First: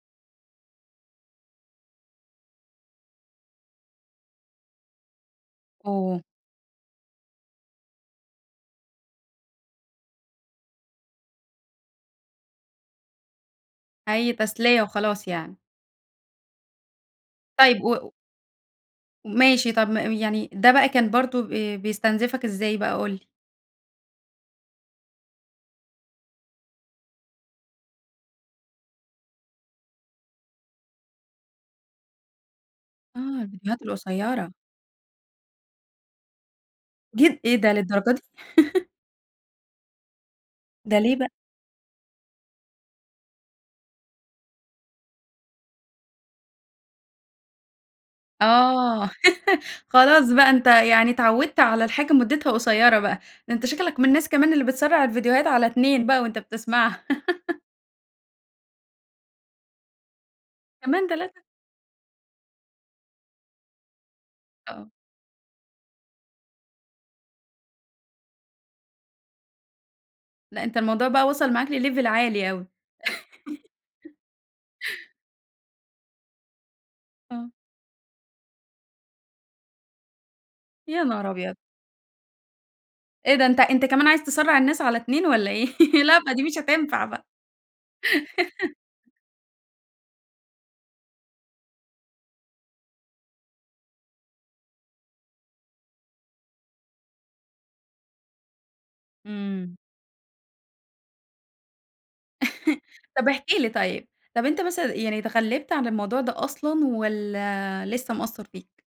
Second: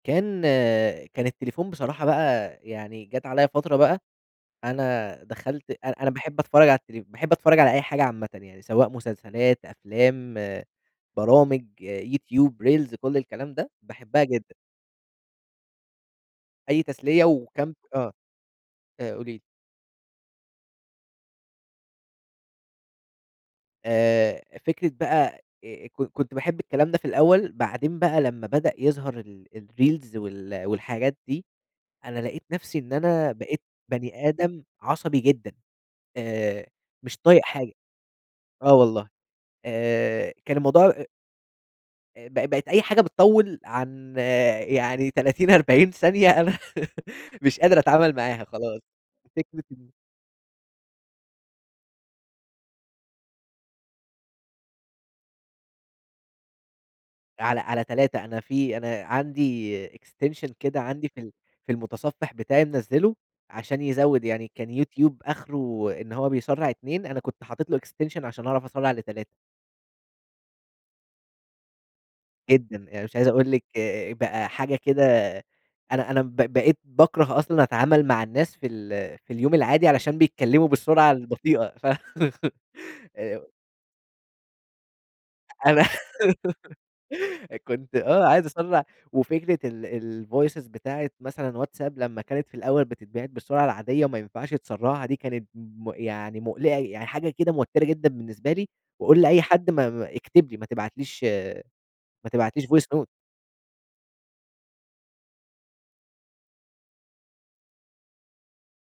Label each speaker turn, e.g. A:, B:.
A: كان كان التليفون بصراحة بقى، يعني جات عليا فترة بقى، أنا دخلت أنا أنا
B: آه.
A: باحب أتفرج على التل باحب أتفرج على أي حاجة عامةً، يعني سواء مسلسلات، أفلام، برامج، YouTube، Reels كل الكلام ده باحبها
B: أي
A: جدًا.
B: تسلية وخلاص يعني.
A: أي تسلية وكم
B: طيب و و
A: آه، آآ قولي لي.
B: ماشي طَب م يعني ده بقى كان برضو ب بيستنزِفك إزاي بقى قُل لي؟
A: آآ، فكرة بقى، آآ، ك كنت باحب الكلام ده في الأول، بعدين بقى لمّا بدأ يظهر ال الReels وال والحاجات دي، أنا لقيت نفْسِي إن أنا
B: آه،
A: بقيت
B: الفيديوهات
A: بَنِي
B: القصيرة.
A: آدم عصبي جدًا، آآ، مش
B: ج
A: طايق
B: إيه
A: حاجة،
B: ده للدرجة دي؟!
A: آه والله، آآ، كان الموضوع
B: ده
A: أ
B: ليه بقى؟
A: آآ، ب بقت أي حاجة بتطوِّل عن يعني 30، 40 ثانية أنا مش قادر أتعامل معاها خلاص،
B: آه،
A: فكرة ال
B: خلاص بقى أنت يعني اتعودت على الحاجة مُدتها قصيرة بقى. ده أنت شكلك من الناس كمان اللي بتسرَّع الفيديوهات على 2 بقى وأنت بتسمعها.
A: على على 3، أنا في أنا عندي Extension كده
B: كمان
A: عندي في ال
B: 3!
A: في المتصفح بتاعي منزّله؛ عشان يزوِّد يعني كان
B: آه.
A: YouTube آخره إن هو بيسرَّع 2، أنا كنت حطيت له Extension عشان أعرف أسرَّع ل3.
B: لأ، أنت الموضوع بقى وصَل معاك لLevel عالي أوي.
A: جدًا، يعني مش عايز أقول لِك بقى حاجة كده أنا أنا ب بقيت باكره
B: آه.
A: أصلًا أتعامل مع الناس في ال في اليوم العادي؛ علشان بيتكلموا
B: يا
A: بالسرعة
B: نهار أبيض!
A: البطيئة، ف
B: إيه ده؟
A: آآ.
B: أنت أنت كمان عايز تسرَّع الناس على 2 والَّا إيه؟
A: أنا
B: لأ، ما دي مش هتنفع بقى.
A: كنت آه، عايز أسرَّع وفكرة ال الVoices بتاعِة مثلًا WhatsApp لمّا كانت في الأول بتتبعت بالسرعة العادية وما ينفعش تسرَّعها، دي كانت م يعني مُقلِقة، يعني حاجة كده موتِرة جدًا بالنسبة لي، وأقول لأي حد
B: إمم.
A: م م اكتب لي، ما تبعتليش ما تبعتليش Voice note.
B: طَب احكِ لي طيب. طَب أنت مثلًا، يعني اتغلِّبت على الموضوع ده أصلًا والَّا لسه مأثَّر فيك؟